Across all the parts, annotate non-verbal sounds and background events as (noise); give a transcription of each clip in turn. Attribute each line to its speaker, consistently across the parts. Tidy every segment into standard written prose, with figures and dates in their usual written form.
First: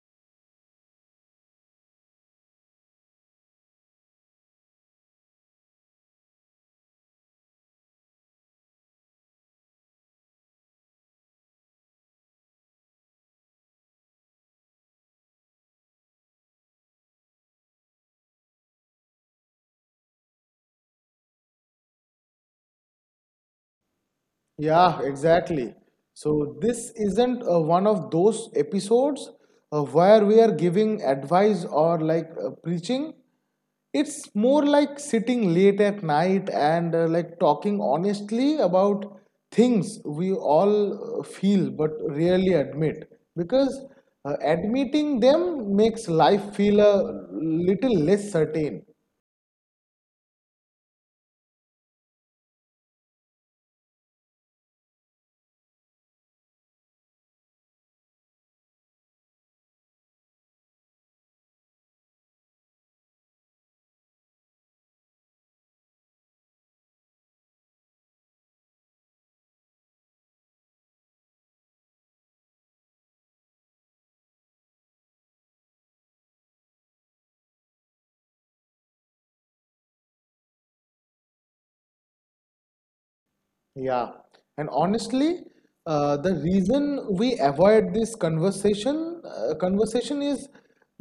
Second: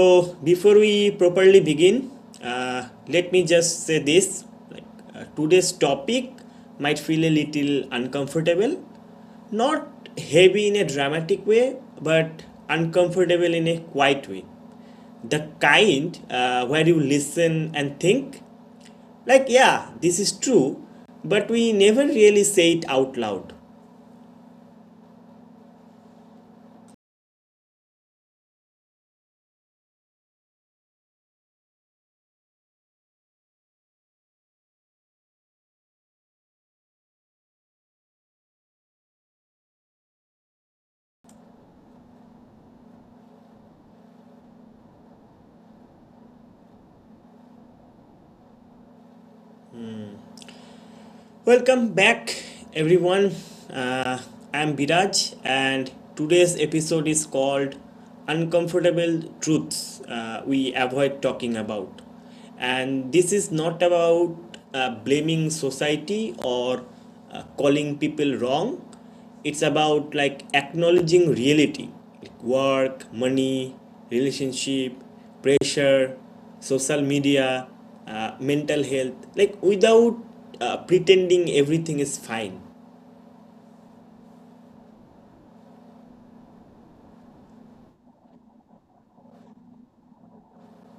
Speaker 1: so before we properly begin, let me just say this like today's topic might feel a little uncomfortable, not heavy in a dramatic way, but uncomfortable in a quiet way. The kind where you listen and think, like, yeah, this is true, but we never really say it out loud.
Speaker 2: Yeah, exactly. So this isn't one of those episodes where we are giving advice or like preaching. It's more like sitting late at night and like talking honestly about things we all feel but rarely admit because admitting them makes life feel a little less certain.
Speaker 1: Welcome back, everyone. Uh, I'm Biraj, and today's episode is called Uncomfortable Truths We Avoid Talking About. And this is not about blaming society or calling people wrong. It's about like acknowledging reality, like work, money, relationship pressure, social media, mental health, like without pretending everything is fine.
Speaker 2: Yeah, and honestly, the reason we avoid this conversation is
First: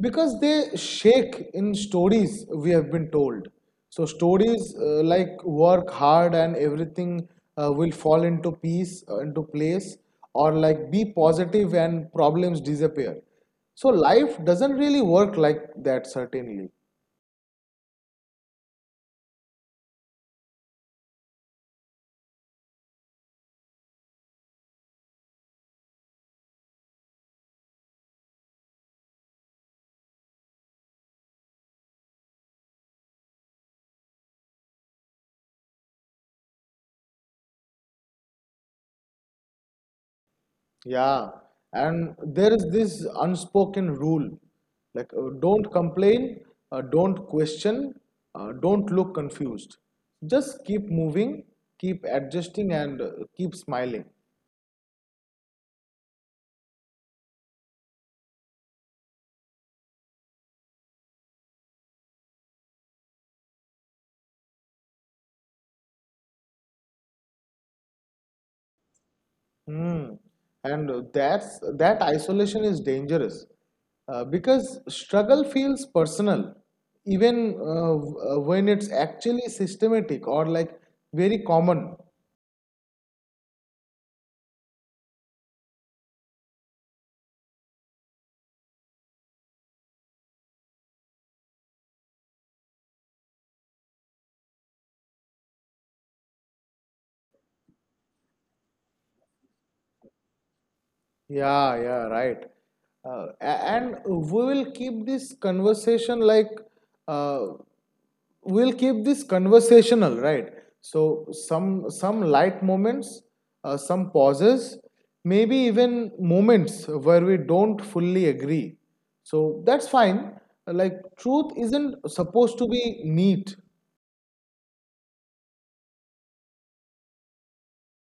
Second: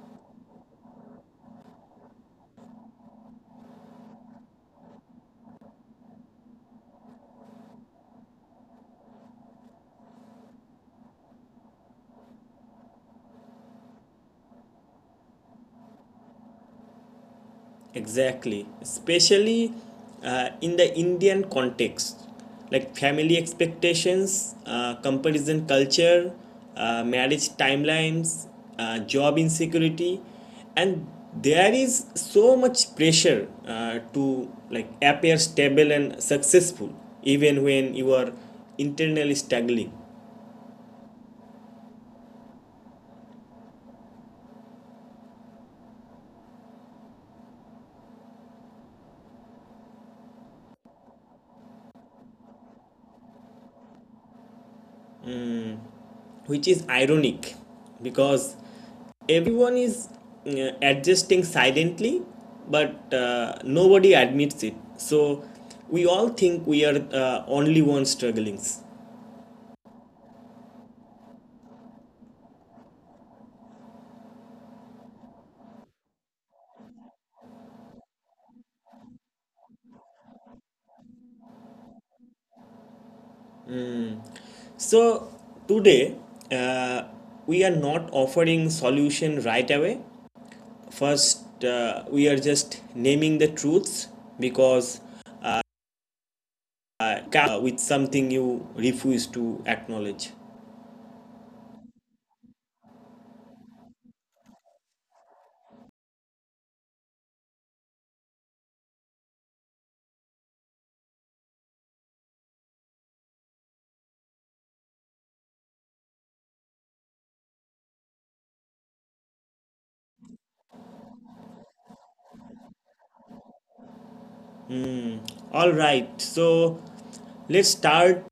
Speaker 2: because they shake in stories we have been told. So stories like work hard and everything will fall into into place, or like be positive and problems disappear. So life doesn't really work like that, certainly.
Speaker 1: Exactly, especially in the Indian context, like family expectations, comparison culture, marriage timelines, job insecurity, and there is so much pressure to like appear stable and successful even when you are internally struggling.
Speaker 2: Yeah, and there is this unspoken rule like don't complain, don't question, don't look confused. Just keep moving, keep adjusting, and keep smiling.
Speaker 1: Which is ironic because everyone is adjusting silently, but nobody admits it, so we all think we are only one struggling.
Speaker 2: Hmm. And that isolation is dangerous because struggle feels personal, even when it's actually systematic or like very common.
Speaker 1: So today, uh, we are not offering solution right away. First, we are just naming the truths because uh, with something you refuse to acknowledge.
Speaker 2: Yeah, yeah, right. And we will keep this conversation like uh, we'll keep this conversational, right? So some light moments, some pauses, maybe even moments where we don't fully agree. So that's fine. Like truth isn't supposed to be neat.
Speaker 1: All right, so let's start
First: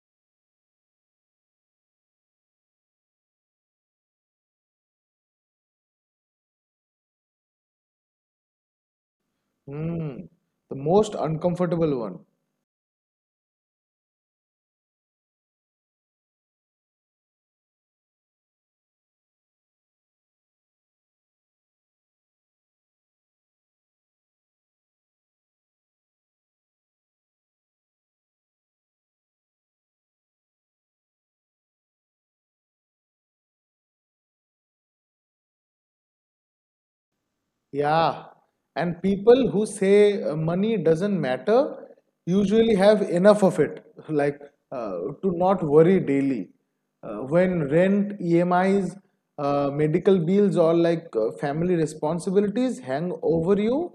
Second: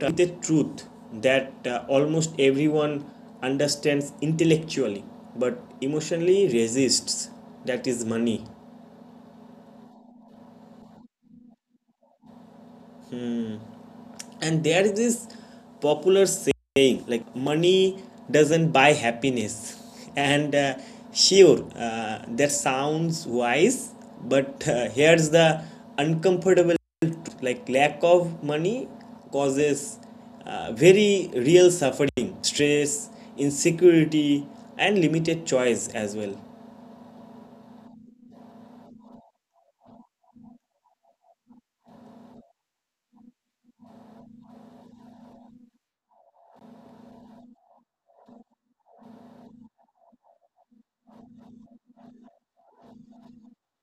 Speaker 1: with the truth that almost everyone understands intellectually but emotionally resists, that is money.
Speaker 2: Hmm. The most uncomfortable one.
Speaker 1: And there is this popular saying like, money doesn't buy happiness. (laughs) And sure, that sounds wise, but here's the uncomfortable, like lack of money causes very real suffering, stress, insecurity, and limited choice as well.
Speaker 2: Yeah, and people who say money doesn't matter usually have enough of it, (laughs) like to not worry daily. When rent, EMIs, medical bills, or like family responsibilities hang over you,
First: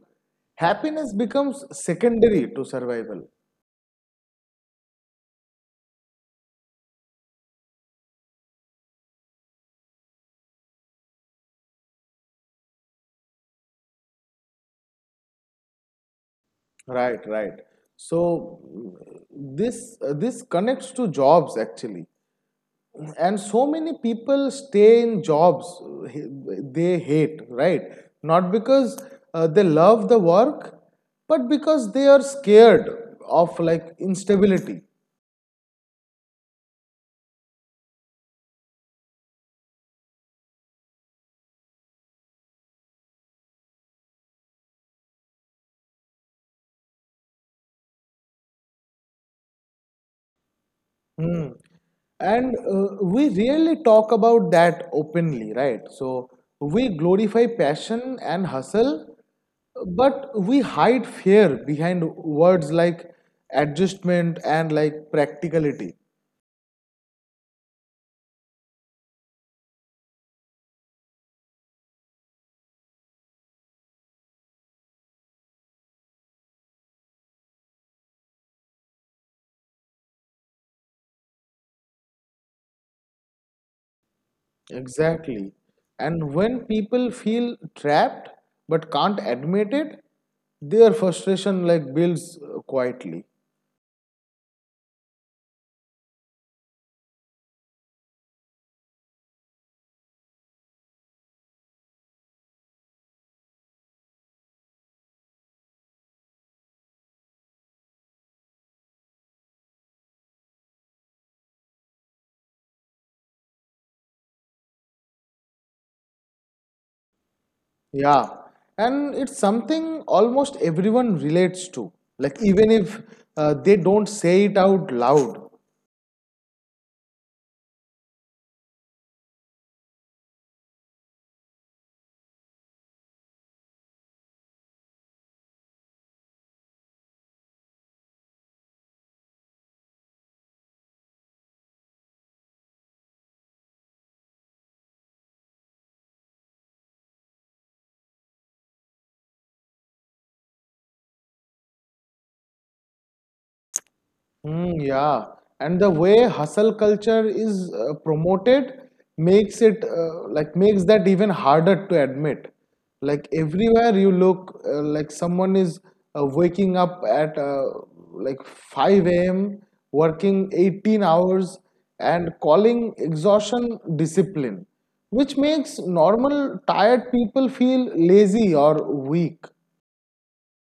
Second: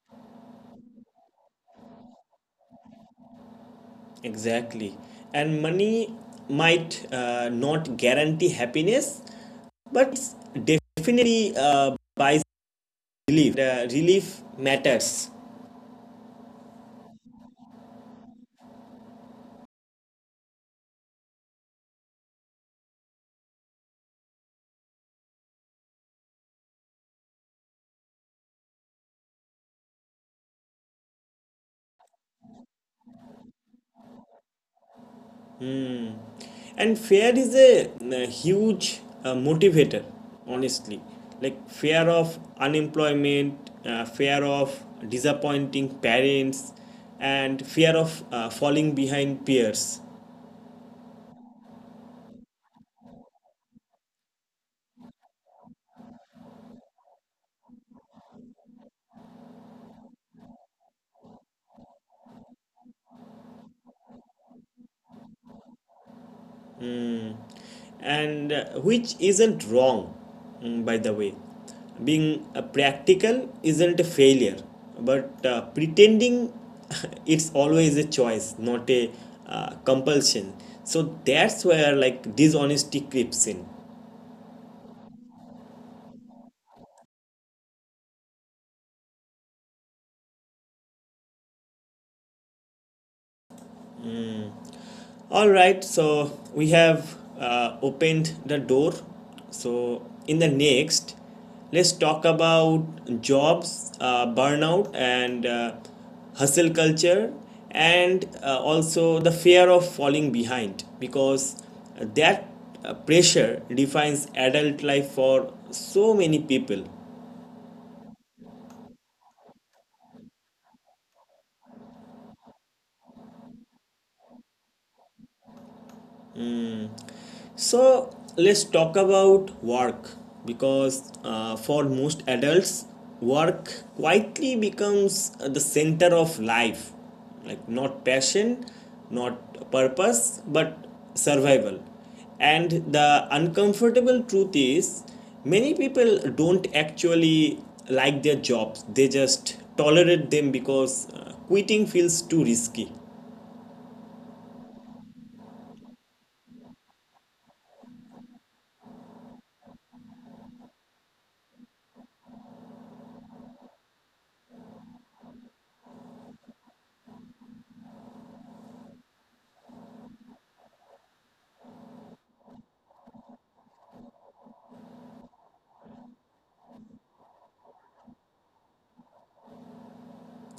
Speaker 2: happiness becomes secondary to survival.
Speaker 1: Exactly, and money might not guarantee happiness, but it's definitely buys relief. Relief matters.
Speaker 2: Right, right. So this connects to jobs actually. And so many people stay in jobs they hate, right? Not because they love the work, but because they are scared of like instability.
Speaker 1: And fear is a, huge motivator, honestly, like fear of unemployment, fear of disappointing parents, and fear of falling behind peers.
Speaker 2: Hmm. And we really talk about that openly, right? So we glorify passion and hustle, but we hide fear behind words like adjustment and like practicality.
Speaker 1: mm, and which isn't wrong, by the way. Being practical isn't a failure, but pretending (laughs) it's always a choice, not a compulsion. So that's where like dishonesty creeps in.
Speaker 2: Exactly. And when people feel trapped but can't admit it, their frustration like builds quietly.
Speaker 1: All right, so we have opened the door. So, in the next, let's talk about jobs, burnout, and hustle culture, and also the fear of falling behind, because that pressure defines adult life for so many people.
Speaker 2: Yeah. And it's something almost everyone relates to. Like even if they don't say it out loud.
Speaker 1: So let's talk about work because for most adults, work quietly becomes the center of life. Like, not passion, not purpose, but survival. And the uncomfortable truth is, many people don't actually like their jobs, they just tolerate them because quitting feels too risky.
Speaker 2: Mm, yeah, and the way hustle culture is promoted makes it makes that even harder to admit. Like everywhere you look, like someone is waking up at like 5 a.m., working 18 hours, and calling exhaustion discipline, which makes normal tired people feel lazy or weak.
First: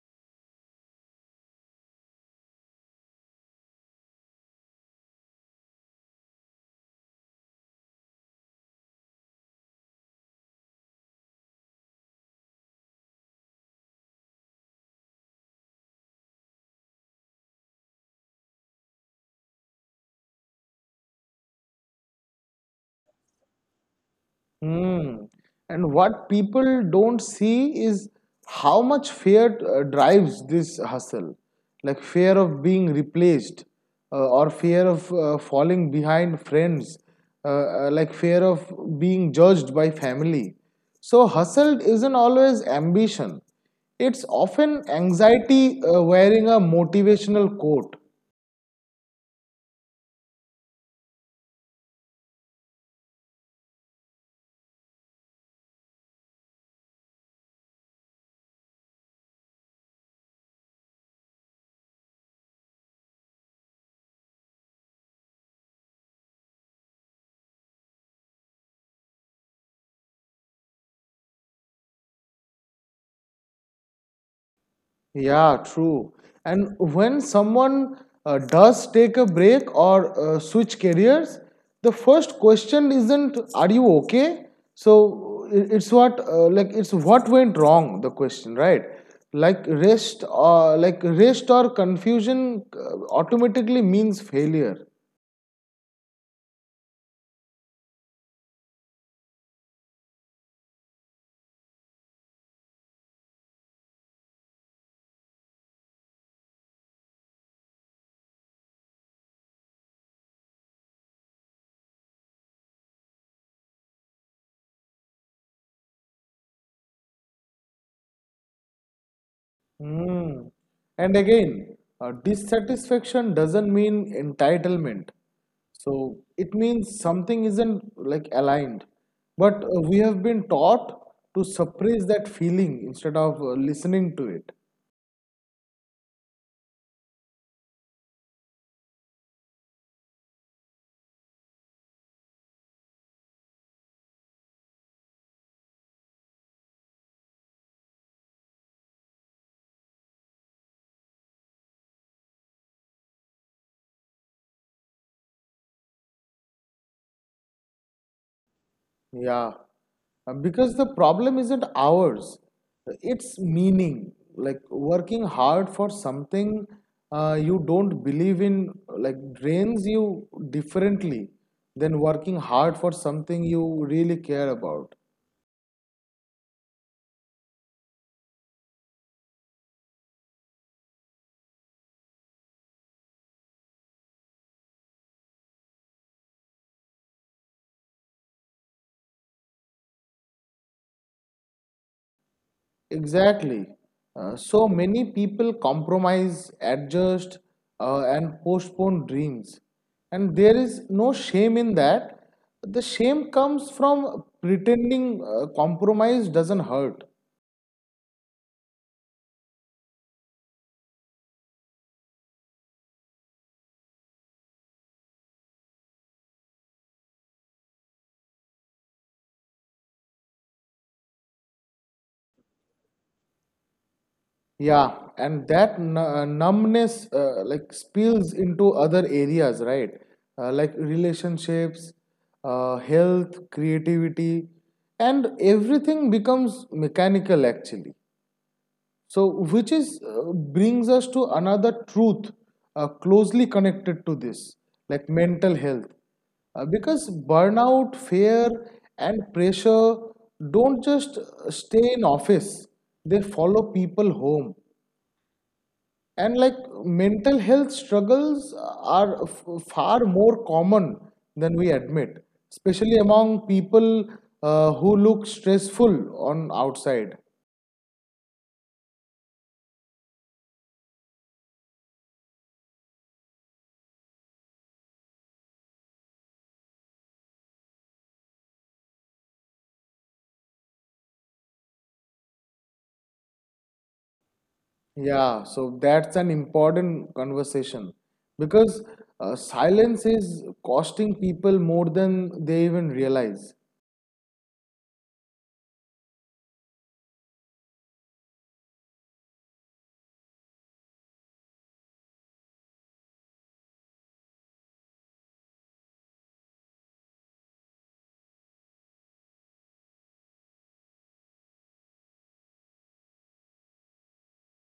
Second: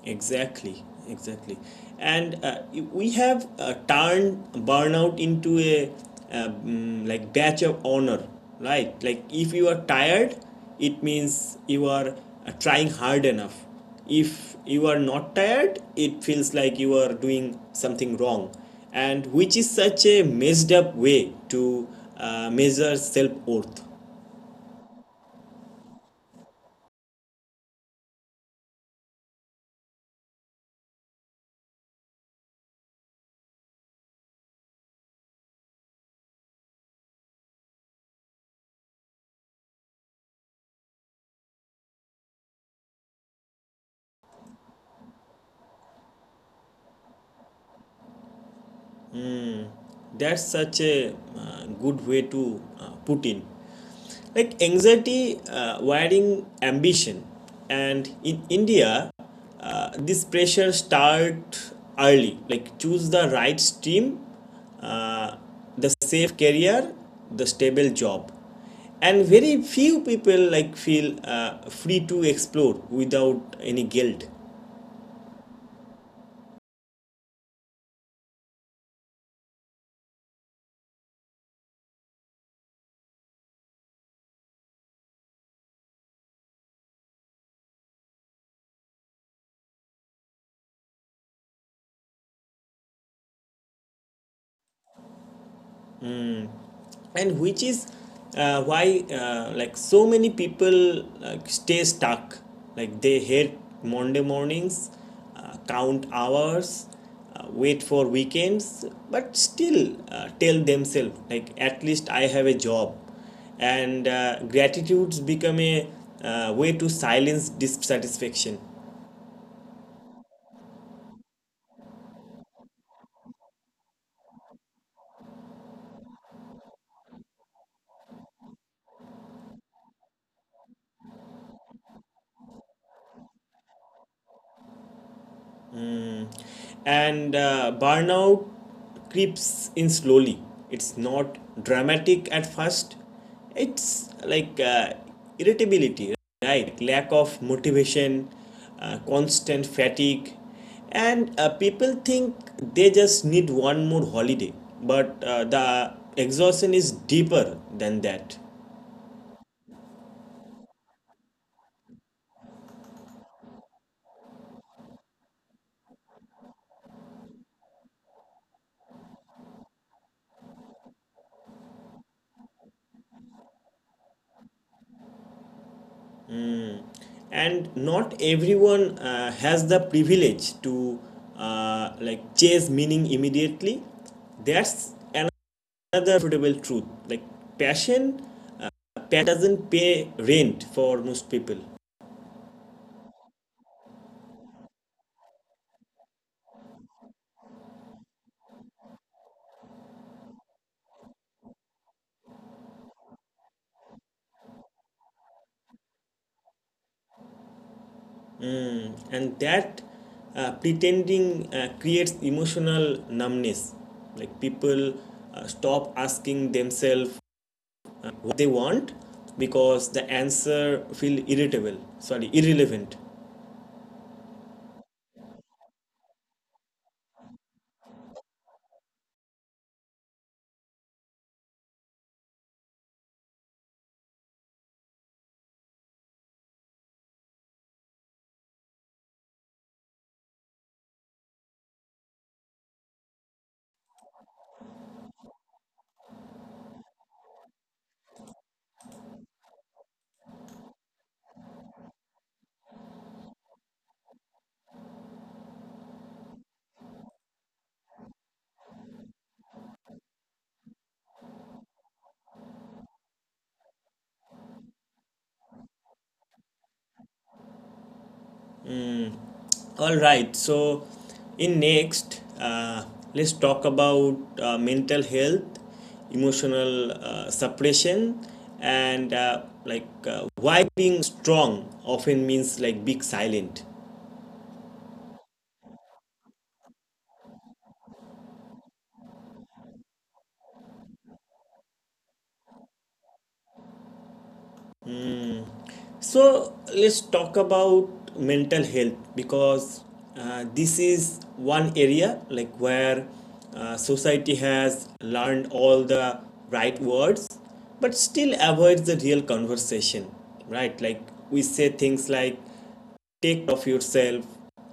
Speaker 1: Exactly, exactly. And we have turned burnout into a like badge of honor, right? Like if you are tired, it means you are trying hard enough. If you are not tired, it feels like you are doing something wrong, and which is such a messed up way to measure self worth.
Speaker 2: Hmm. And what people don't see is how much fear drives this hustle. Like fear of being replaced, or fear of falling behind friends, like fear of being judged by family. So hustle isn't always ambition, it's often anxiety wearing a motivational coat.
Speaker 1: That's such a good way to put in. Like anxiety wiring ambition. And in india, this pressure start early, like choose the right stream, uh, the safe career, the stable job, and very few people like feel free to explore without any guilt.
Speaker 2: Yeah, true. And when someone does take a break or switch careers, the first question isn't "Are you okay?" So it's what went wrong. The question, right? Like rest or confusion automatically means failure.
Speaker 1: And which is why, like so many people like stay stuck. Like they hate monday mornings, count hours, wait for weekends, but still tell themselves like at least I have a job. And gratitudes become a way to silence dissatisfaction.
Speaker 2: Hmm. And again, dissatisfaction doesn't mean entitlement. So it means something isn't like aligned. But we have been taught to suppress that feeling instead of listening to it.
Speaker 1: And burnout creeps in slowly. It's not dramatic at first. It's like irritability, right, lack of motivation, constant fatigue. And people think they just need one more holiday, but the exhaustion is deeper than that.
Speaker 2: Yeah. Because the problem isn't ours, it's meaning like working hard for something you don't believe in like drains you differently than working hard for something you really care about.
Speaker 1: And not everyone has the privilege to like chase meaning immediately. That's another profitable truth, like passion, passion doesn't pay rent for most people.
Speaker 2: Exactly. So many people compromise, adjust, and postpone dreams, and there is no shame in that. The shame comes from pretending compromise doesn't hurt.
Speaker 1: And that pretending creates emotional numbness. Like people stop asking themselves what they want, because the answer feel irritable, sorry, irrelevant.
Speaker 2: Yeah, and that numbness like spills into other areas, right? Like relationships, health, creativity, and everything becomes mechanical actually. So which is brings us to another truth closely connected to this, like mental health. Because burnout, fear, and pressure don't just stay in office, they follow people home, and like mental health struggles are far more common than we admit, especially among people who look stressful on outside.
Speaker 1: All right. So, in next, let's talk about mental health, emotional suppression, and why being strong often means like being silent.
Speaker 2: Yeah, so that's an important conversation because silence is costing people more than they even realize.
Speaker 1: So let's talk about mental health because this is one area like where society has learned all the right words but still avoids the real conversation, right? Like we say things like take care of yourself,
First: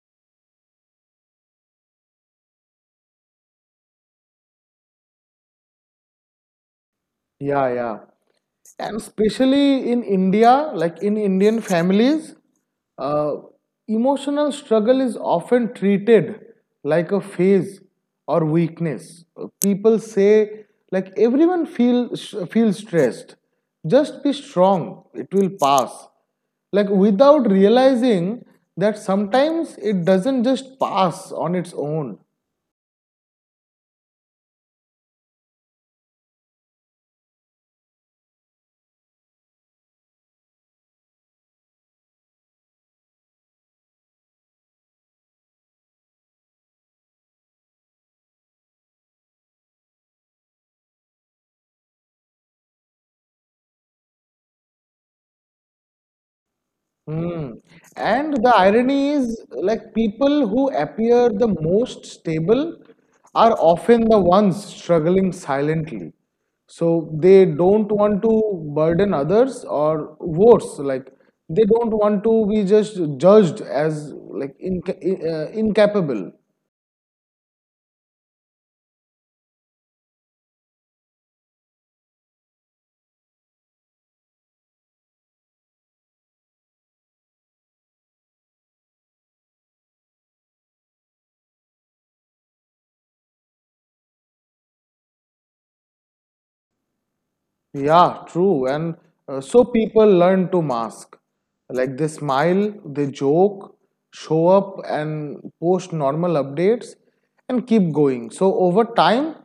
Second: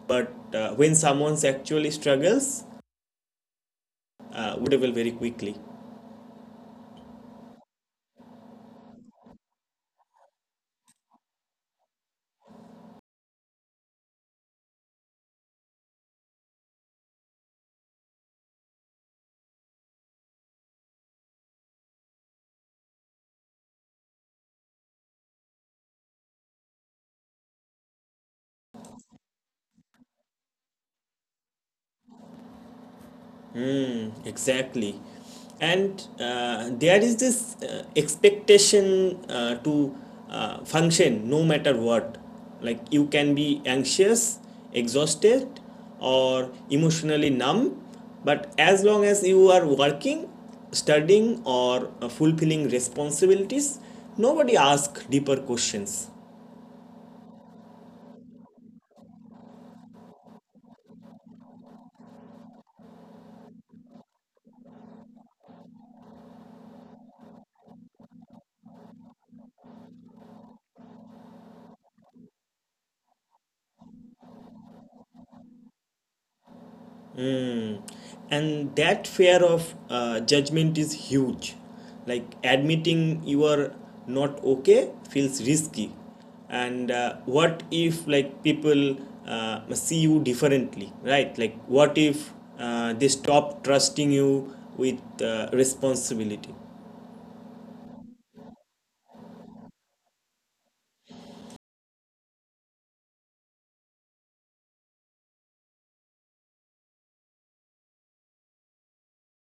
Speaker 1: but when someone actually struggles, we will very quickly.
Speaker 2: Yeah, yeah. And especially in India, like in Indian families, uh, emotional struggle is often treated like a phase or weakness. People say, like everyone feels stressed. Just be strong; it will pass. Like without realizing that sometimes it doesn't just pass on its own.
Speaker 1: Exactly. And there is this expectation to function no matter what. Like you can be anxious, exhausted, or emotionally numb, but as long as you are working, studying, or fulfilling responsibilities, nobody asks deeper questions.
Speaker 2: Hmm. And the irony is, like, people who appear the most stable are often the ones struggling silently. So they don't want to burden others, or worse, like, they don't want to be just judged as like incapable.
Speaker 1: Mm. And that fear of judgment is huge. Like admitting you are not okay feels risky. And what if like people see you differently, right? Like what if they stop trusting you with responsibility?
Speaker 2: Yeah, true. And so people learn to mask. Like they smile, they joke, show up and post normal updates and keep going. So over time,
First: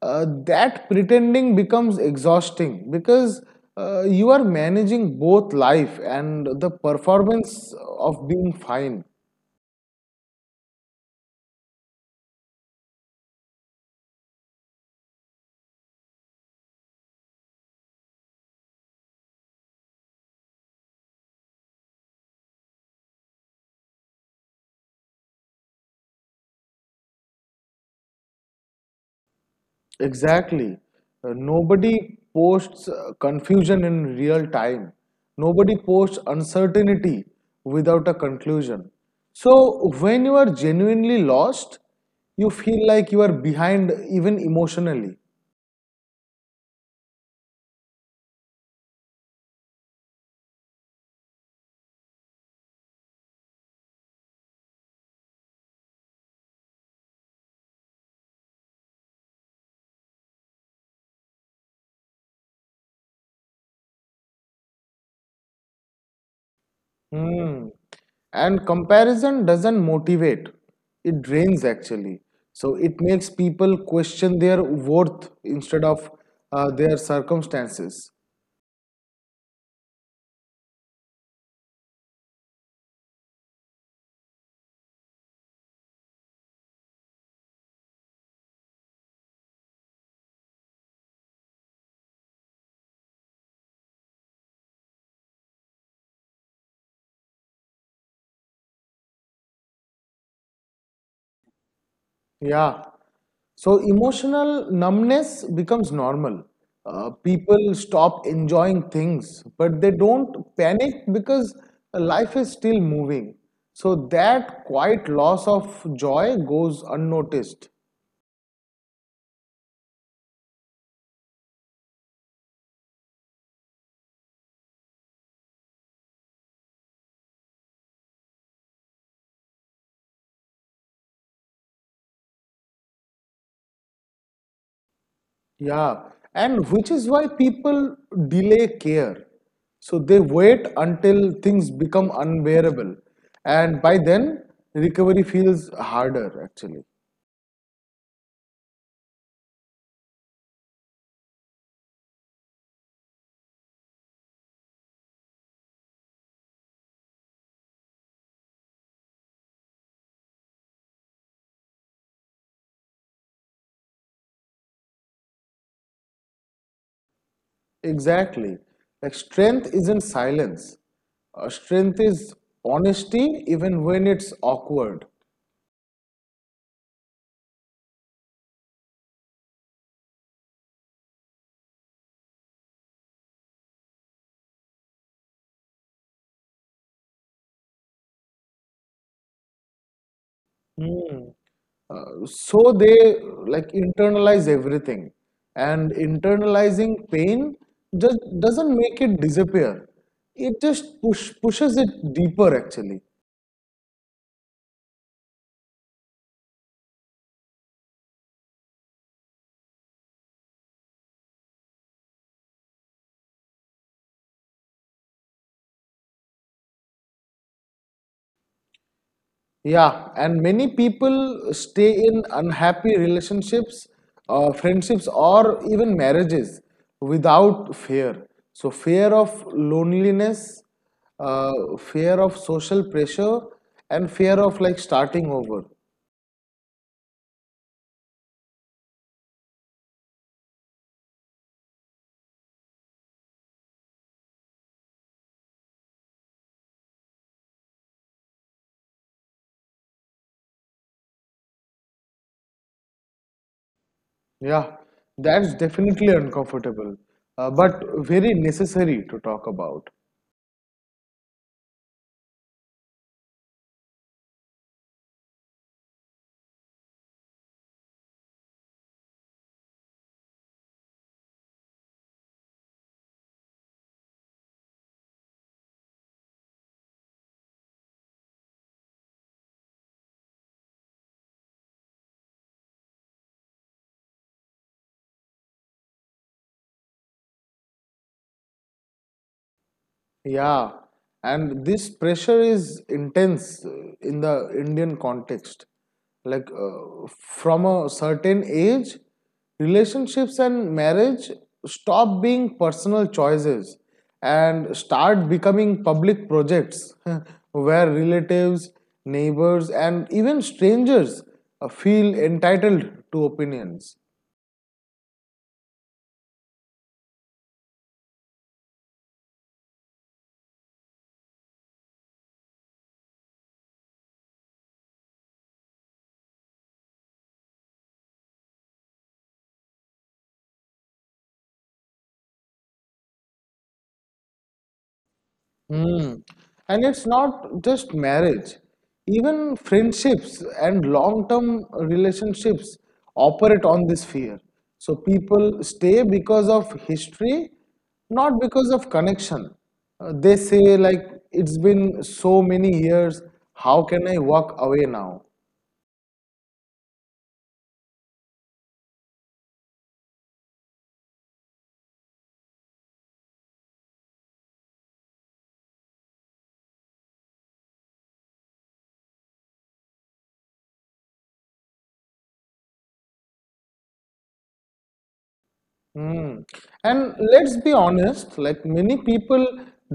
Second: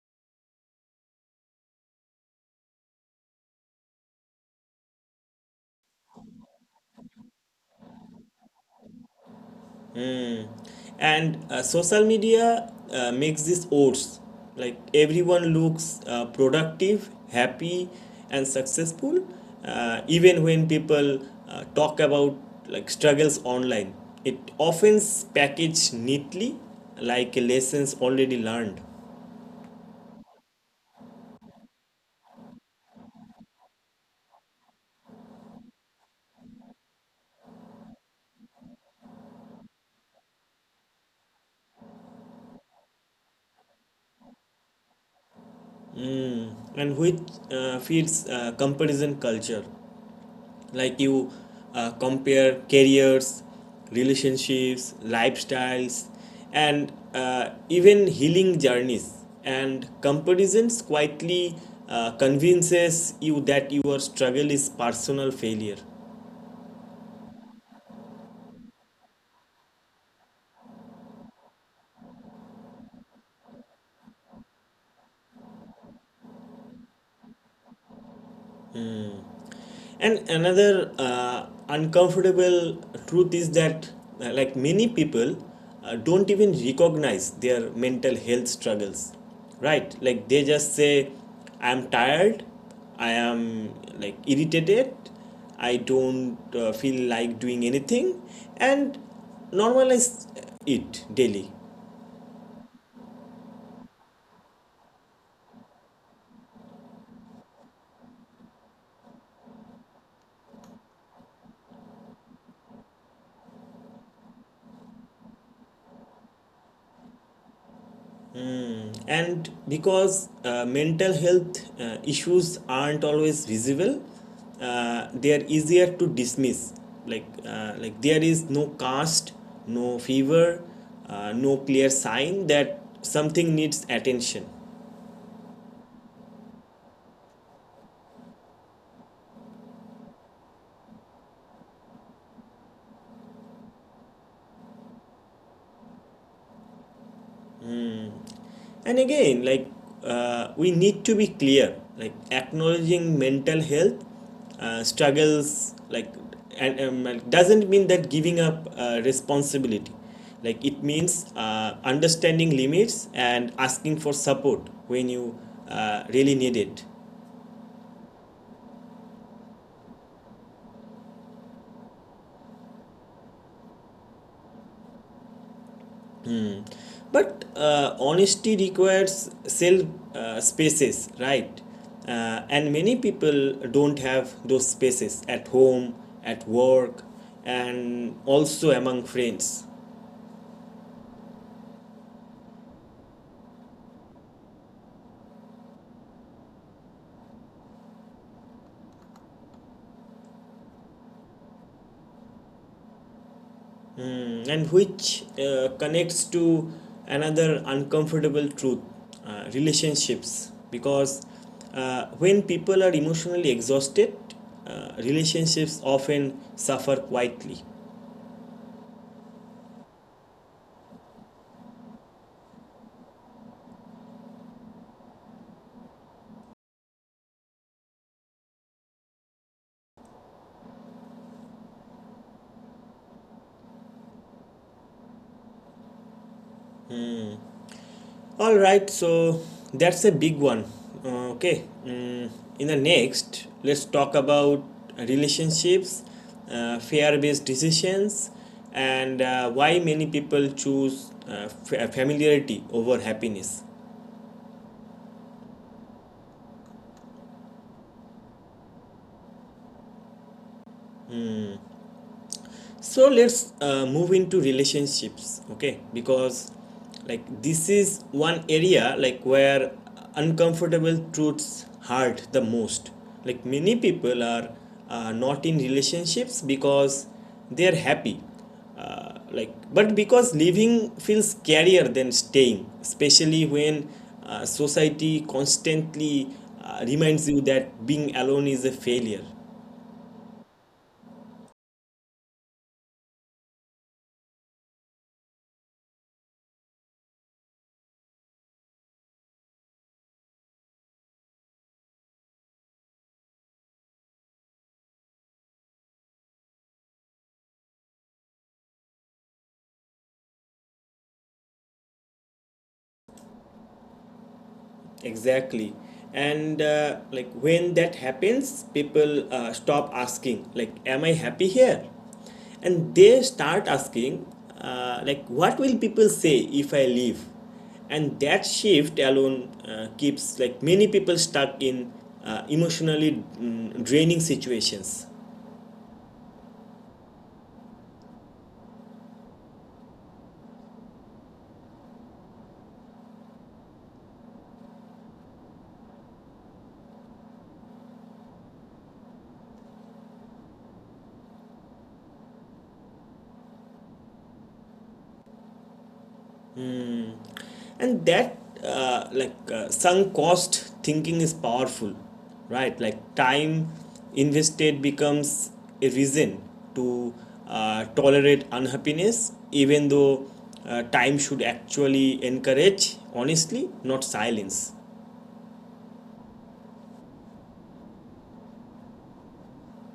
Speaker 2: that pretending becomes exhausting because you are managing both life and the performance of being fine.
Speaker 1: Mm. And social media makes this worse. Like everyone looks productive, happy, and successful. Even when people talk about like struggles online, it often packaged neatly, like lessons already learned.
Speaker 2: Exactly. Nobody posts confusion in real time. Nobody posts uncertainty without a conclusion. So when you are genuinely lost, you feel like you are behind even emotionally.
Speaker 1: And which feeds comparison culture. Like you compare careers, relationships, lifestyles, and even healing journeys. And comparisons quietly convinces you that your struggle is personal failure.
Speaker 2: Hmm. And comparison doesn't motivate, it drains actually. So it makes people question their worth instead of their circumstances.
Speaker 1: And another uncomfortable truth is that, like many people, don't even recognize their mental health struggles, right? Like they just say, I am tired, I am like irritated, I don't feel like doing anything, and normalize it daily.
Speaker 2: Yeah. So emotional numbness becomes normal. People stop enjoying things, but they don't panic because life is still moving. So that quiet loss of joy goes unnoticed.
Speaker 1: And because mental health issues aren't always visible, they are easier to dismiss. Like like there is no cast, no fever, no clear sign that something needs attention.
Speaker 2: Yeah, and which is why people delay care. So they wait until things become unbearable, and by then recovery feels harder actually.
Speaker 1: And again like we need to be clear, like acknowledging mental health struggles like and like doesn't mean that giving up responsibility. Like it means understanding limits and asking for support when you really need it.
Speaker 2: Exactly. Like strength isn't silence. Strength is honesty even when it's awkward.
Speaker 1: But honesty requires self spaces, right? And many people don't have those spaces at home, at work, and also among friends.
Speaker 2: Hmm. So they like internalize everything. And internalizing pain just doesn't make it disappear. It just pushes it deeper actually.
Speaker 1: Mm, and which connects to another uncomfortable truth, relationships. Because when people are emotionally exhausted, relationships often suffer quietly.
Speaker 2: Yeah, and many people stay in unhappy relationships, friendships, or even marriages without fear. So, fear of loneliness, fear of social pressure, and fear of like starting over.
Speaker 1: All right, so that's a big one. Okay, in the next, let's talk about relationships, fear based decisions, and why many people choose familiarity over happiness.
Speaker 2: Yeah, that's definitely uncomfortable, but very necessary to talk about.
Speaker 1: So let's move into relationships, okay, because like this is one area like where uncomfortable truths hurt the most. Like many people are not in relationships because they're happy, like but because living feels scarier than staying, especially when society constantly reminds you that being alone is a failure.
Speaker 2: Yeah, and this pressure is intense in the Indian context. Like from a certain age, relationships and marriage stop being personal choices and start becoming public projects (laughs) where relatives, neighbors, and even strangers feel entitled to opinions.
Speaker 1: Exactly. And like when that happens people stop asking like am I happy here, and they start asking like what will people say if I leave. And that shift alone keeps like many people stuck in emotionally draining situations.
Speaker 2: Mm. And it's not just marriage. Even friendships and long-term relationships operate on this fear. So people stay because of history, not because of connection. They say like it's been so many years, how can I walk away now?
Speaker 1: And that like sunk cost thinking is powerful, right, like time invested becomes a reason to tolerate unhappiness, even though time should actually encourage honestly not silence.
Speaker 2: Mm. And let's be honest, like many people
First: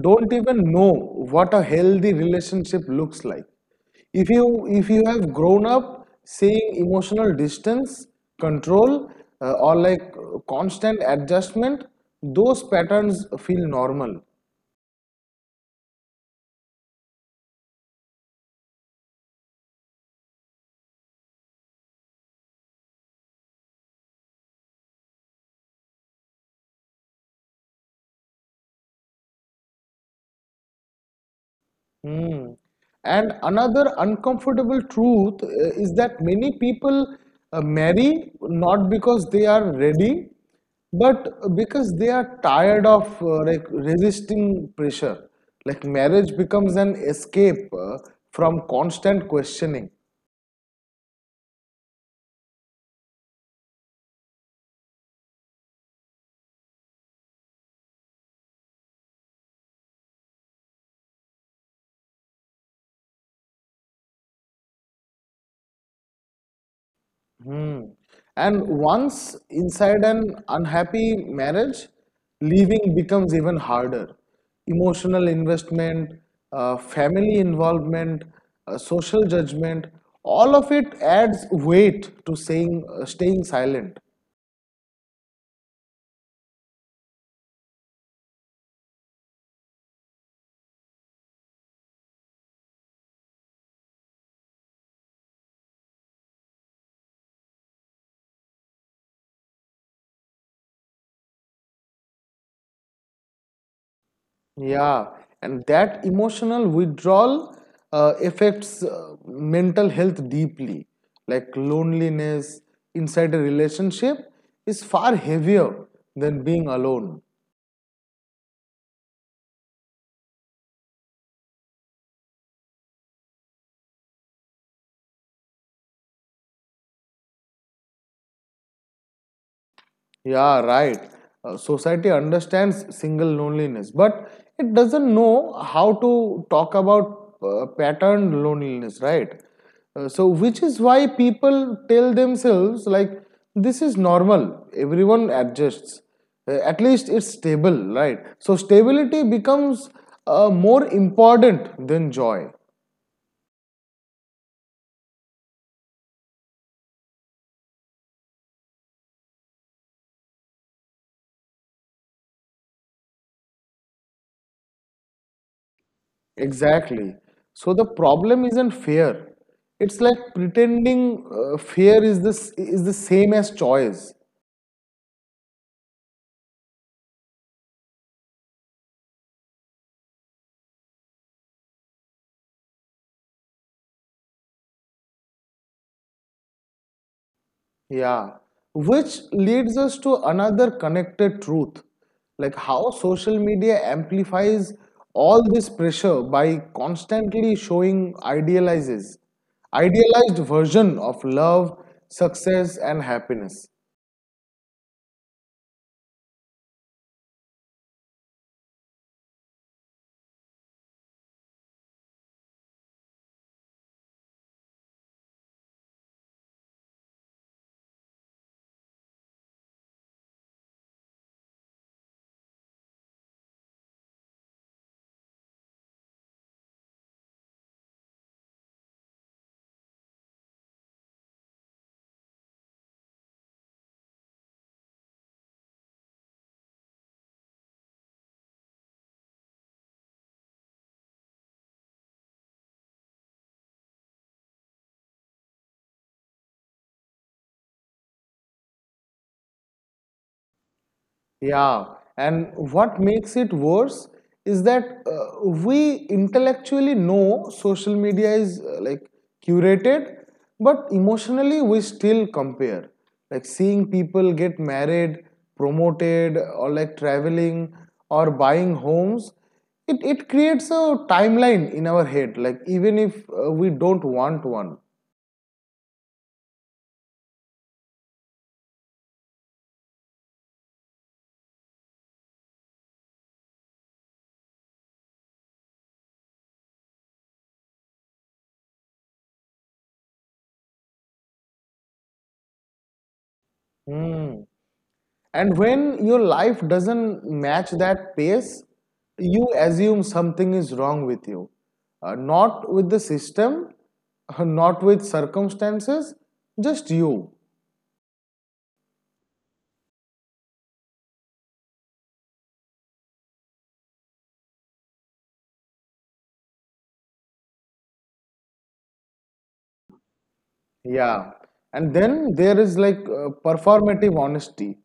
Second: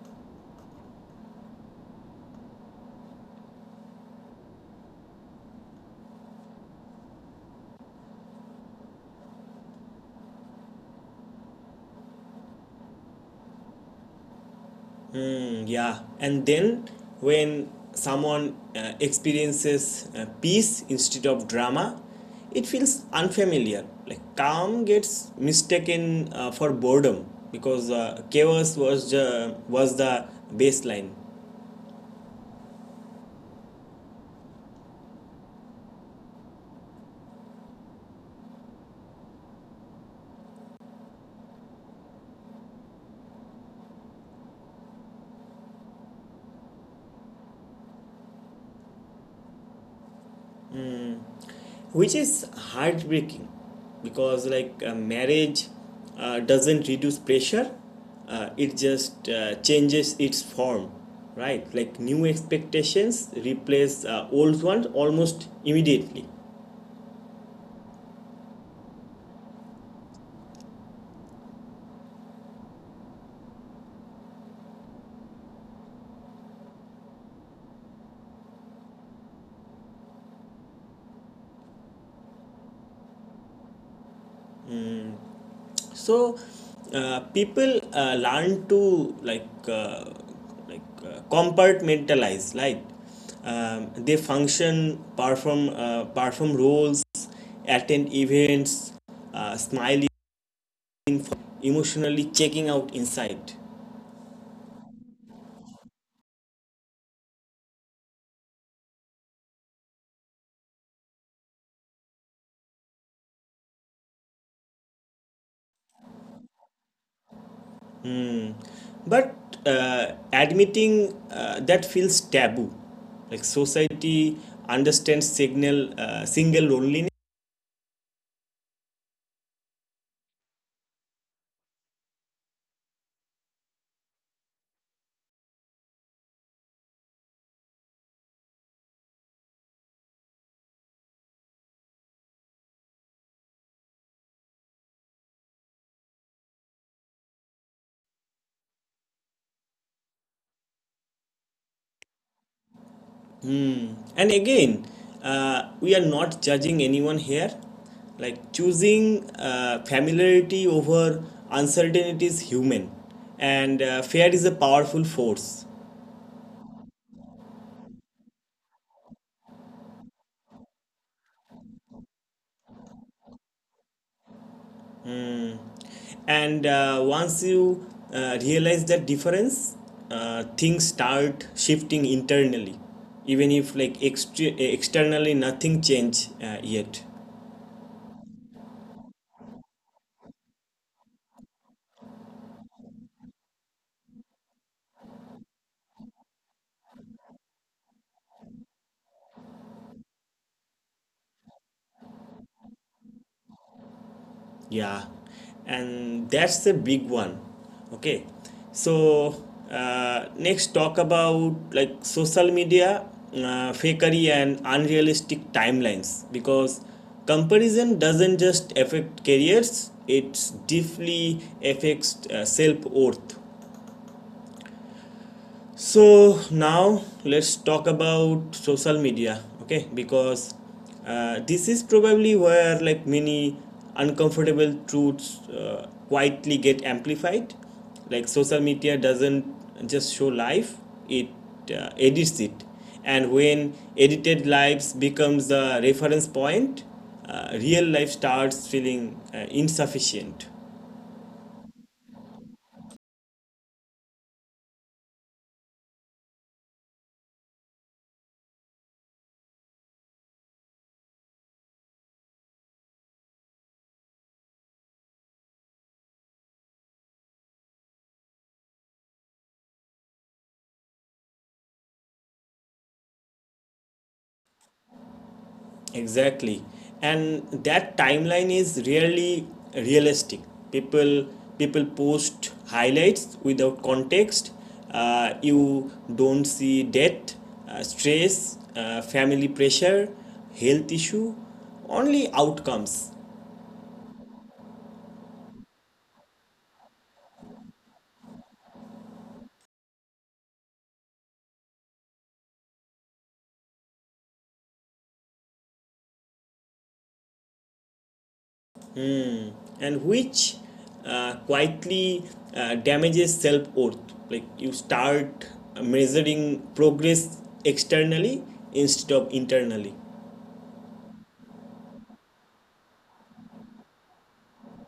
Speaker 2: don't even know what a healthy relationship looks like. If you have grown up seeing emotional distance, control, or like constant adjustment, those patterns feel normal.
Speaker 1: Mm, yeah. And then when someone experiences peace instead of drama, it feels unfamiliar. Like calm gets mistaken for boredom because chaos was the baseline.
Speaker 2: Mm. And another uncomfortable truth is that many people marry not because they are ready, but because they are tired of like resisting pressure. Like marriage becomes an escape from constant questioning.
Speaker 1: Which is heartbreaking because like marriage doesn't reduce pressure, it just changes its form, right, like new expectations replace old ones almost immediately.
Speaker 2: Hmm. And once inside an unhappy marriage, leaving becomes even harder. Emotional investment, family involvement, social judgment, all of it adds weight to staying silent.
Speaker 1: So people learn to compartmentalize like they function, perform, perform roles, attend events, smile, emotionally checking out inside.
Speaker 2: Yeah, and that emotional withdrawal affects mental health deeply. Like loneliness inside a relationship is far heavier than being alone.
Speaker 1: Hmm. But admitting that feels taboo. Like society understands signal single loneliness.
Speaker 2: Yeah, right. Society understands single loneliness, but it doesn't know how to talk about patterned loneliness, right? So which is why people tell themselves, like, this is normal, everyone adjusts. At least it's stable, right? So stability becomes more important than joy.
Speaker 1: And again, we are not judging anyone here. Like choosing familiarity over uncertainty is human, and fear is a powerful force.
Speaker 2: Exactly. So the problem isn't fear. It's like pretending fear is this is the same as choice.
Speaker 1: Mm. And once you realize that difference, things start shifting internally, even if like externally nothing change yet.
Speaker 2: Yeah. Which leads us to another connected truth, like how social media amplifies all this pressure by constantly showing idealized version of love, success, and happiness.
Speaker 1: Yeah, and that's a big one. Okay, so next talk about like social media fakery and unrealistic timelines, because comparison doesn't just affect careers; it deeply affects self worth. So now let's talk about social media, okay? Because this is probably where like many uncomfortable truths quietly get amplified. Like social media doesn't just show life; it edits it, and when edited lives becomes the reference point, real life starts feeling insufficient.
Speaker 2: Yeah, and what makes it worse is that we intellectually know social media is like curated, but emotionally we still compare. Like seeing people get married, promoted, or like traveling or buying homes, it creates a timeline in our head, like even if we don't want one.
Speaker 1: Exactly. And that timeline is really realistic. People People post highlights without context. You don't see death, stress, family pressure, health issue, only outcomes.
Speaker 2: Hmm. And when your life doesn't match that pace, you assume something is wrong with you. Not with the system, not with circumstances, just you.
Speaker 1: And which quietly damages self worth. Like you start measuring progress externally instead of internally.
Speaker 2: Yeah. And then there is like performative honesty.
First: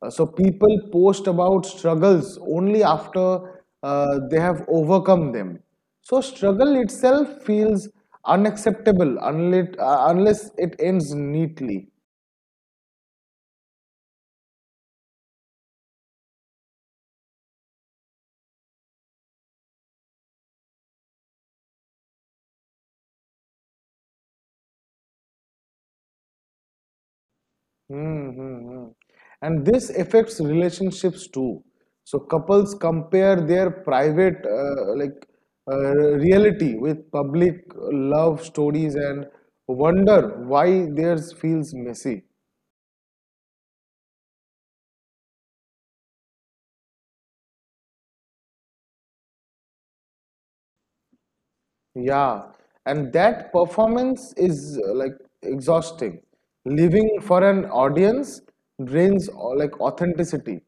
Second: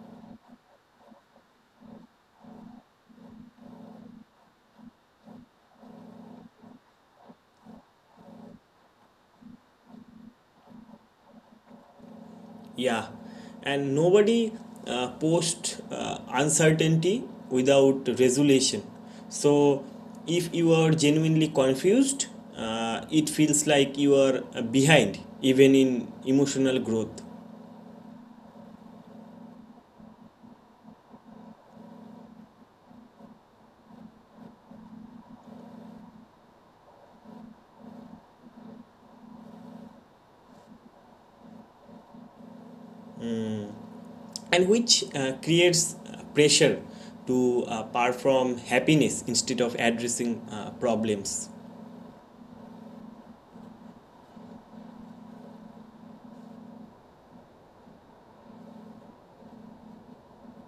Speaker 2: So people post about struggles only after they have overcome them. So struggle itself feels unacceptable unless it ends neatly.
Speaker 1: Yeah, and nobody posts uncertainty without resolution. So, if you are genuinely confused, it feels like you are behind, even in emotional growth,
Speaker 2: Hmm. And this affects relationships too. So couples compare their private reality with public love stories and wonder why theirs feels messy.
Speaker 1: and which creates pressure to perform happiness instead of addressing problems.
Speaker 2: Yeah, and that performance is like exhausting. Living for an audience drains like authenticity.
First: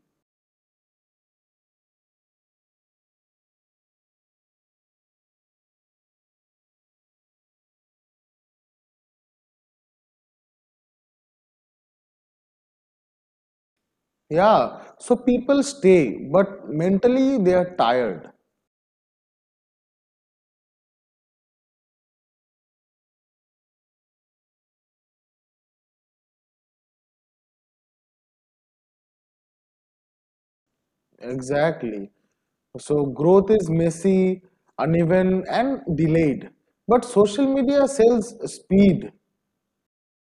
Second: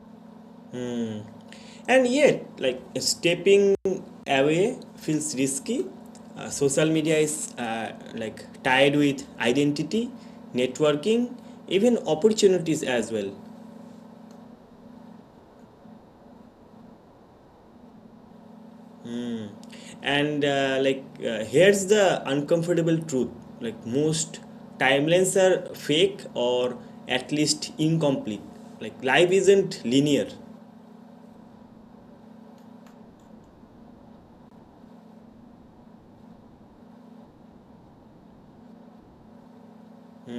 Speaker 1: And yet, like stepping away feels risky. Social media is like tied with identity, networking, even opportunities as well.
Speaker 2: Yeah, so people stay, but mentally they are tired.
Speaker 1: Mm. And here's the uncomfortable truth: like most timelines are fake or at least incomplete. Like life isn't linear.
Speaker 2: Exactly. So growth is messy, uneven, and delayed. But social media sells speed,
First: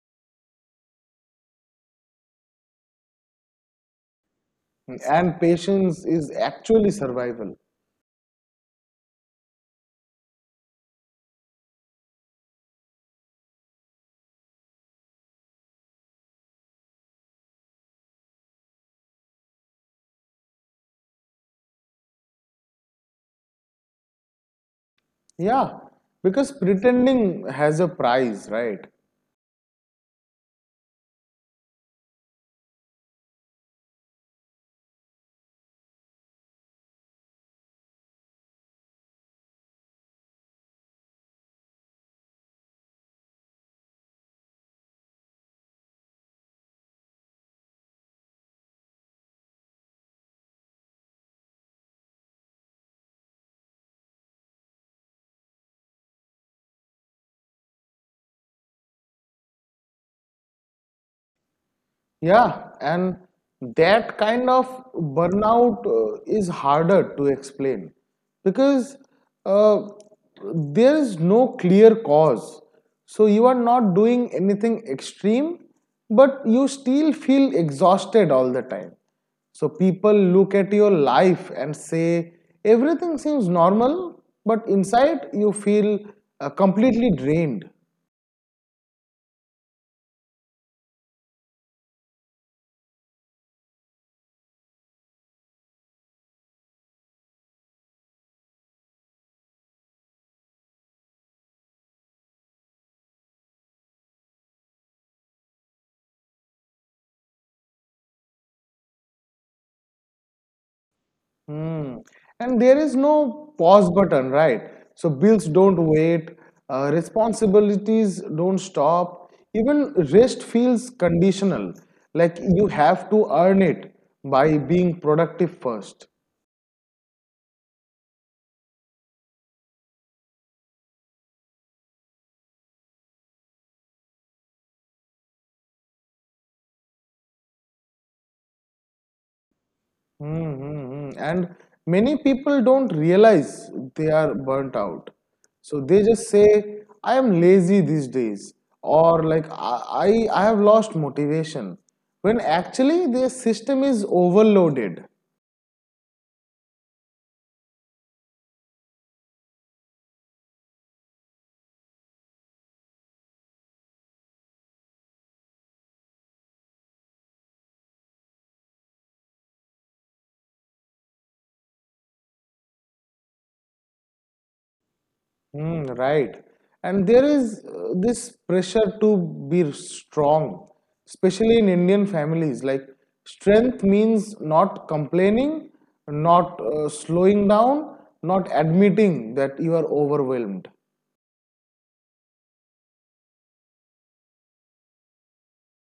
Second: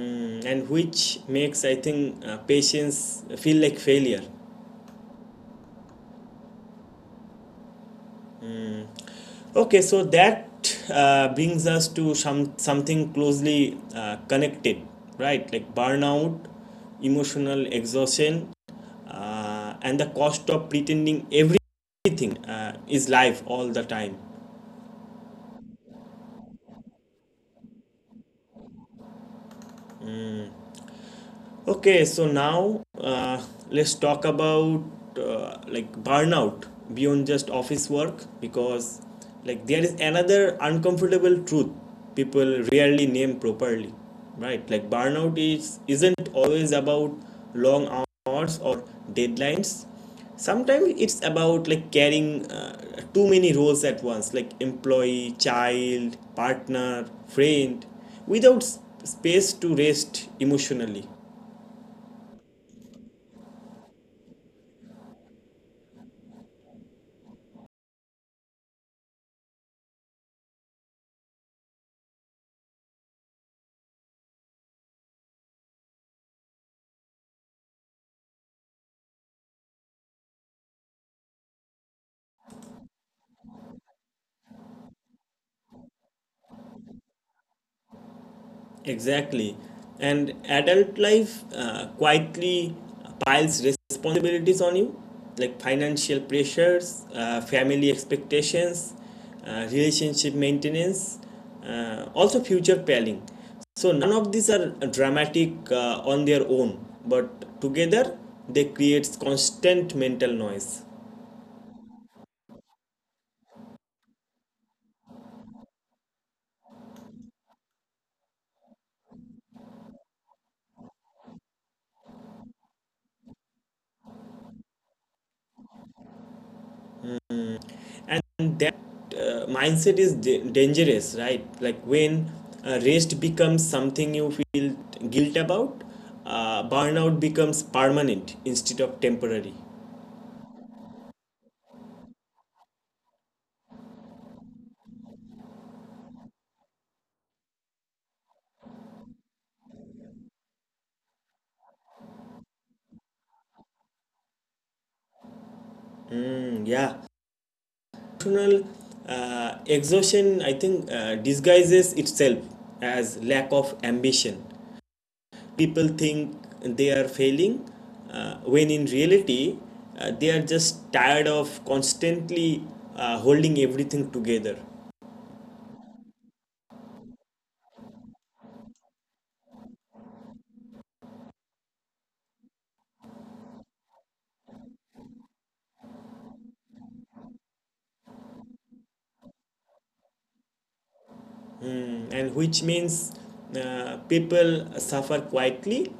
Speaker 1: Mm, and which makes I think patience feel like failure.
Speaker 2: and patience is actually survival.
Speaker 1: Okay, so that brings us to something closely connected, right? Like burnout, emotional exhaustion, and the cost of pretending everything is life all the time.
Speaker 2: Yeah, because pretending has a price, right?
Speaker 1: Okay, so now let's talk about like burnout beyond just office work, because like there is another uncomfortable truth people rarely name properly, right? Like burnout is isn't always about long hours or deadlines. Sometimes it's about like carrying too many roles at once, like employee, child, partner, friend, without space to rest emotionally.
Speaker 2: Yeah, and that kind of burnout is harder to explain because uh, there is no clear cause. So you are not doing anything extreme, but you still feel exhausted all the time. So people look at your life and say, everything seems normal, but inside you feel completely drained.
Speaker 1: Exactly. And adult life quietly piles responsibilities on you, like financial pressures, family expectations, relationship maintenance, also future planning. So, none of these are dramatic on their own, but together they creates constant mental noise.
Speaker 2: Hmm. And there is no pause button, right? So bills don't wait, responsibilities don't stop. Even rest feels conditional, like you have to earn it by being productive first.
Speaker 1: And that mindset is dangerous, right? Like when rest becomes something you feel guilt about, burnout becomes permanent instead of temporary.
Speaker 2: Hmm. And many people don't realize they are burnt out. So they just say, I am lazy these days, or like I have lost motivation, when actually their system is overloaded.
Speaker 1: Mm, yeah, emotional uh, exhaustion I think disguises itself as lack of ambition. People think they are failing when in reality they are just tired of constantly holding everything together.
Speaker 2: Mm, right. And there is this pressure to be strong, especially in Indian families. Like strength means not complaining, not slowing down, not admitting that you are overwhelmed.
Speaker 1: Mm, and which means people suffer quietly.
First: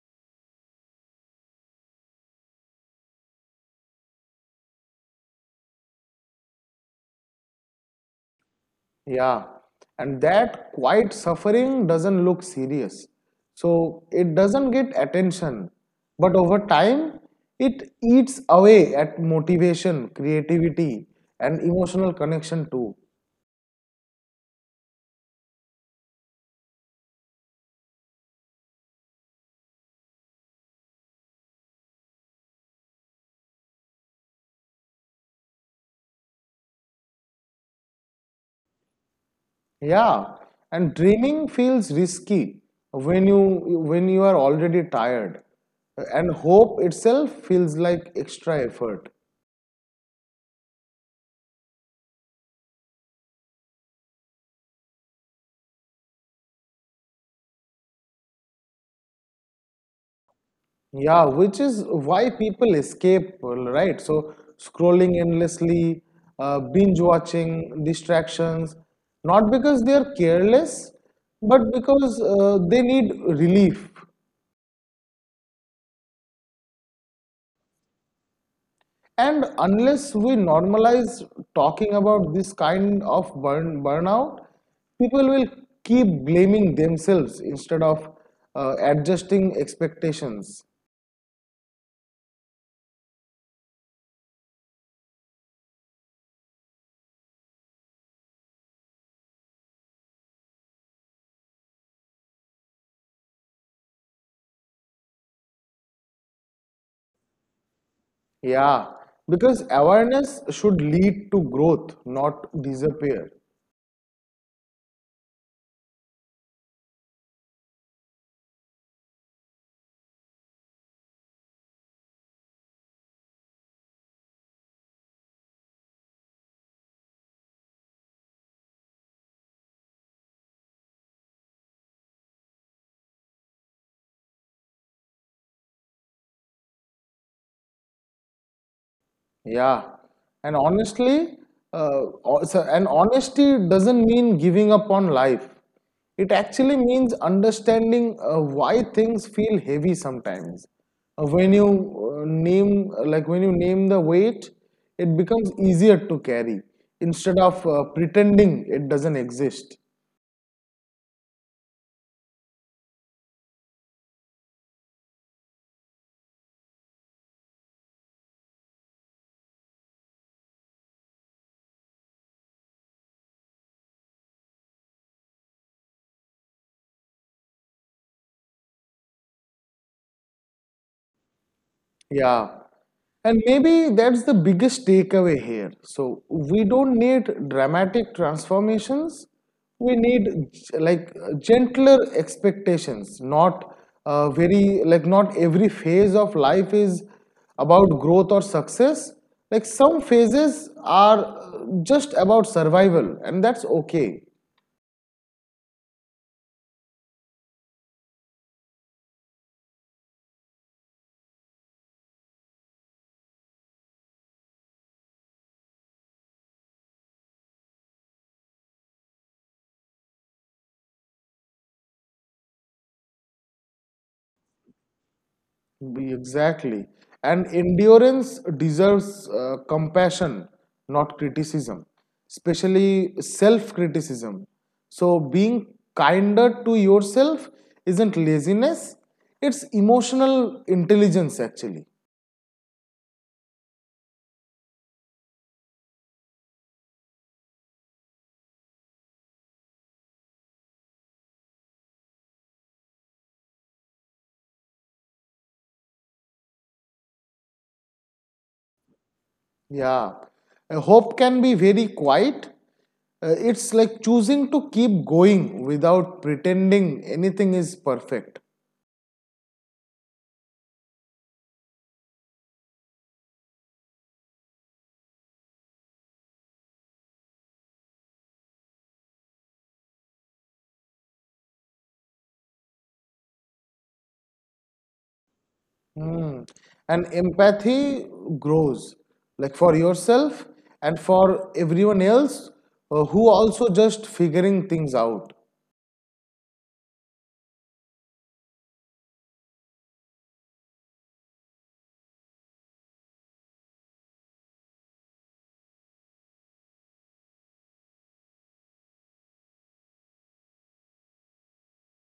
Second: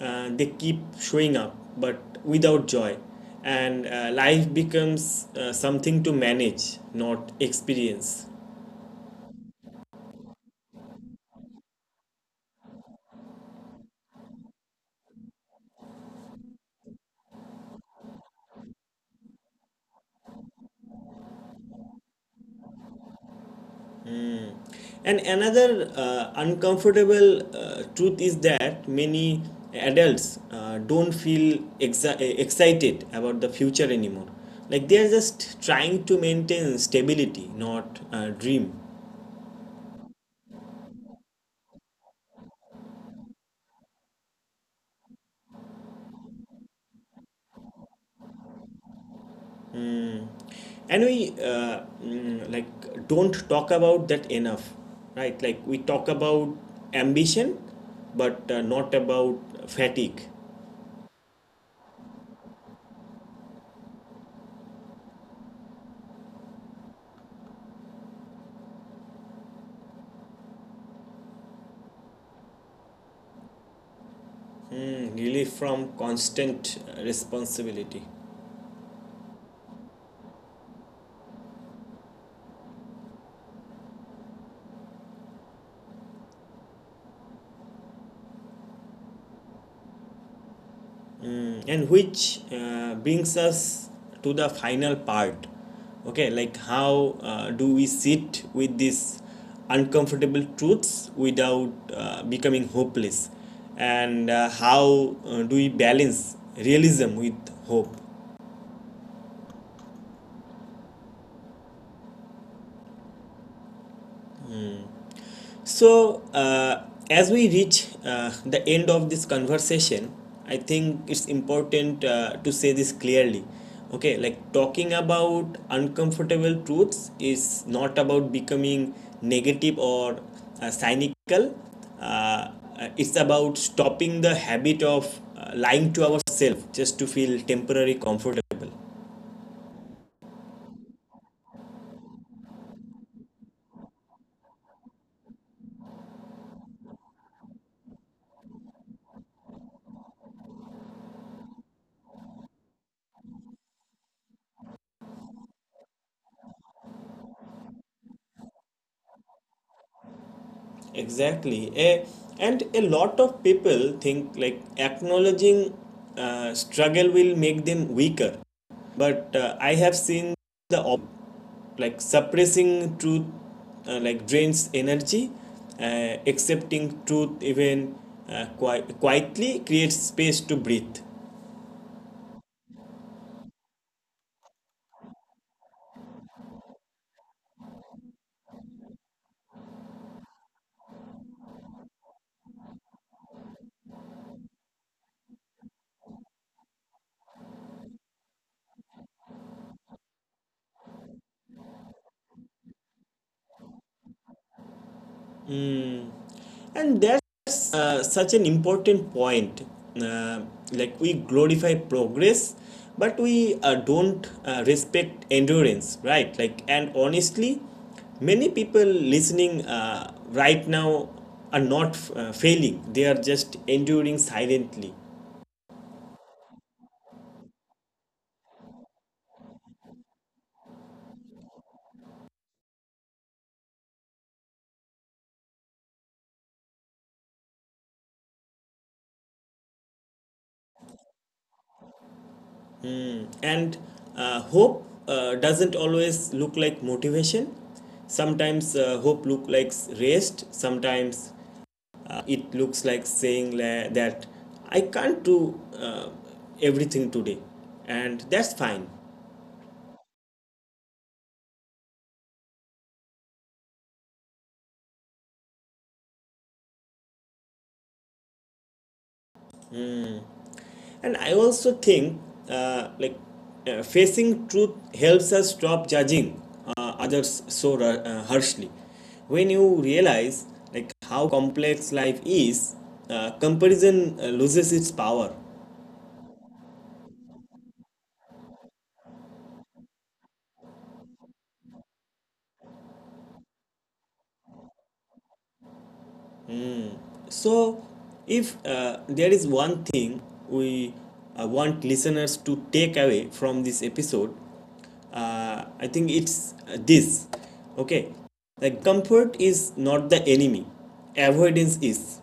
Speaker 1: They keep showing up but without joy, and life becomes something to manage, not experience.
Speaker 2: Yeah. And that quiet suffering doesn't look serious. So it doesn't get attention. But over time, it eats away at motivation, creativity, and emotional connection too.
Speaker 1: And another uncomfortable truth is that many adults don't feel excited about the future anymore. Like they are just trying to maintain stability, not dream.
Speaker 2: Yeah, and dreaming feels risky when you are already tired. And hope itself feels like extra effort.
Speaker 1: And we like don't talk about that enough, right? Like we talk about ambition but not about fatigue.
Speaker 2: Yeah, which is why people escape, right? So scrolling endlessly, binge watching, distractions, not because they are careless, but because they need relief.
Speaker 1: Mm, relief from constant responsibility.
Speaker 2: And unless we normalize talking about this kind of burnout, people will keep blaming themselves instead of adjusting expectations.
Speaker 1: Mm, and which brings us to the final part. Okay, like how do we sit with these uncomfortable truths without becoming hopeless, and how do we balance realism with hope?
Speaker 2: Yeah, because awareness should lead to growth, not disappear.
Speaker 1: So, as we reach the end of this conversation, I think it's important to say this clearly. Okay, like talking about uncomfortable truths is not about becoming negative or cynical. Uh, it's about stopping the habit of lying to ourselves just to feel temporarily comfortable.
Speaker 2: Yeah, and honestly, o- so- and honesty doesn't mean giving up on life. It actually means understanding why things feel heavy sometimes. When you name, like when you name the weight, it becomes easier to carry instead of pretending it doesn't exist.
Speaker 1: Exactly. And a lot of people think like acknowledging struggle will make them weaker. But I have seen the op- like suppressing truth like drains energy, uh, accepting truth even quietly creates space to breathe.
Speaker 2: Yeah. And maybe that's the biggest takeaway here. So we don't need dramatic transformations. We need gentler expectations, not very like not every phase of life is about growth or success. Like some phases are just about survival, and that's okay.
Speaker 1: Mm. And that's such an important point. Uh, like we glorify progress, but we don't respect endurance, right? Like, and honestly, many people listening right now are not failing; they are just enduring silently.
Speaker 2: Exactly. And endurance deserves compassion, not criticism, especially self criticism. So being kinder to yourself isn't laziness, it's emotional intelligence, actually.
Speaker 1: And hope doesn't always look like motivation. Sometimes hope look like rest, sometimes it looks like saying that I can't do everything today, and that's fine.
Speaker 2: Yeah. Hope can be very quiet. It's like choosing to keep going without pretending anything is perfect.
Speaker 1: And I also think uh, like facing truth helps us stop judging others so harshly. When you realize like how complex life is, comparison loses its power.
Speaker 2: Mm. And empathy grows, like for yourself and for everyone else who also just figuring things out.
Speaker 1: So, if there is one thing we want listeners to take away from this episode, I think it's this. Okay, like comfort is not the enemy, avoidance is,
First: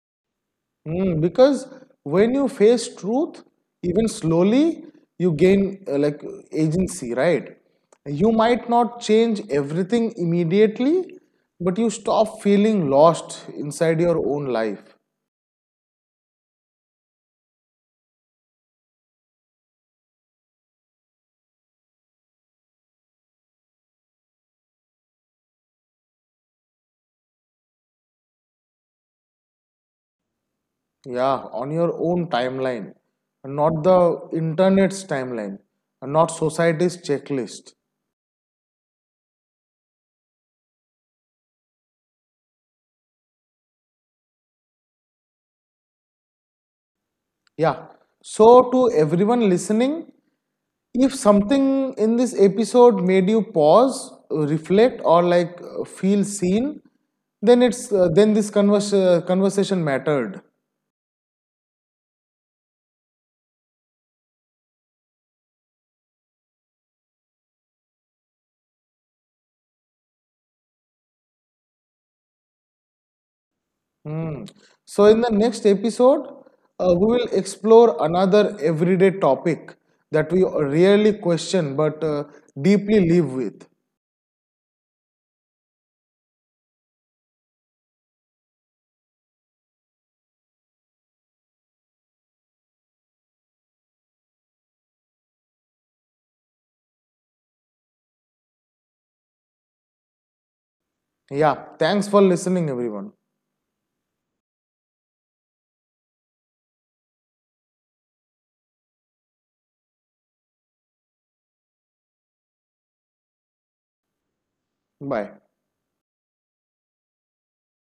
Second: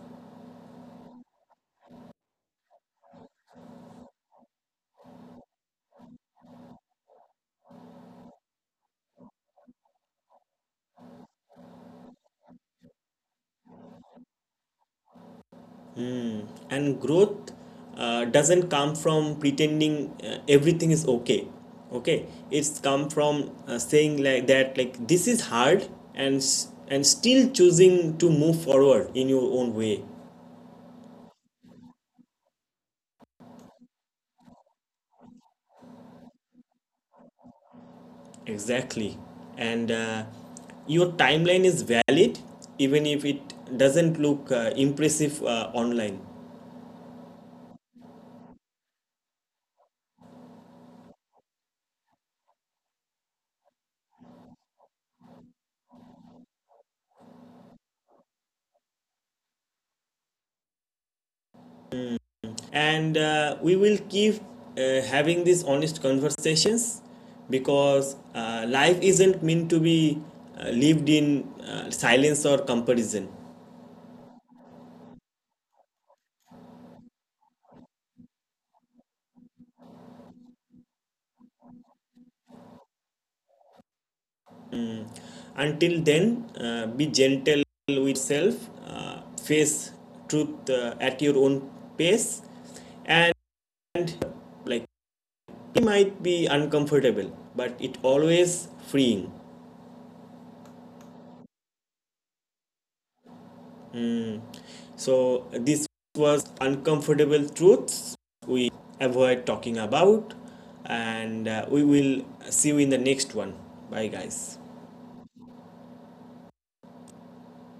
Speaker 2: Mm. Because when you face truth, even slowly, you gain like agency, right? You might not change everything immediately, but you stop feeling lost inside your own life.
Speaker 1: and growth doesn't come from pretending everything is okay. Okay, it's come from saying like that, like this is hard, and still choosing to move forward in your own way.
Speaker 2: Yeah, on your own timeline, not the internet's timeline, not society's checklist.
Speaker 1: Exactly. And your timeline is valid even if it doesn't look impressive online.
Speaker 2: Yeah. So to everyone listening, if something in this episode made you pause, reflect, or like feel seen, then it's then this conversation mattered.
Speaker 1: And we will keep having these honest conversations because life isn't meant to be lived in silence or comparison.
Speaker 2: Hmm. So in the next episode, we will explore another everyday topic that we rarely question but deeply live with.
Speaker 1: Mm. Until then, be gentle with self, face truth at your own pace, and like it might be uncomfortable, but it always freeing.
Speaker 2: Yeah, thanks for listening, everyone.
Speaker 1: Mm. So this was uncomfortable truths we avoid talking about, and we will see you in the next one. Bye, guys.
Speaker 2: Bye.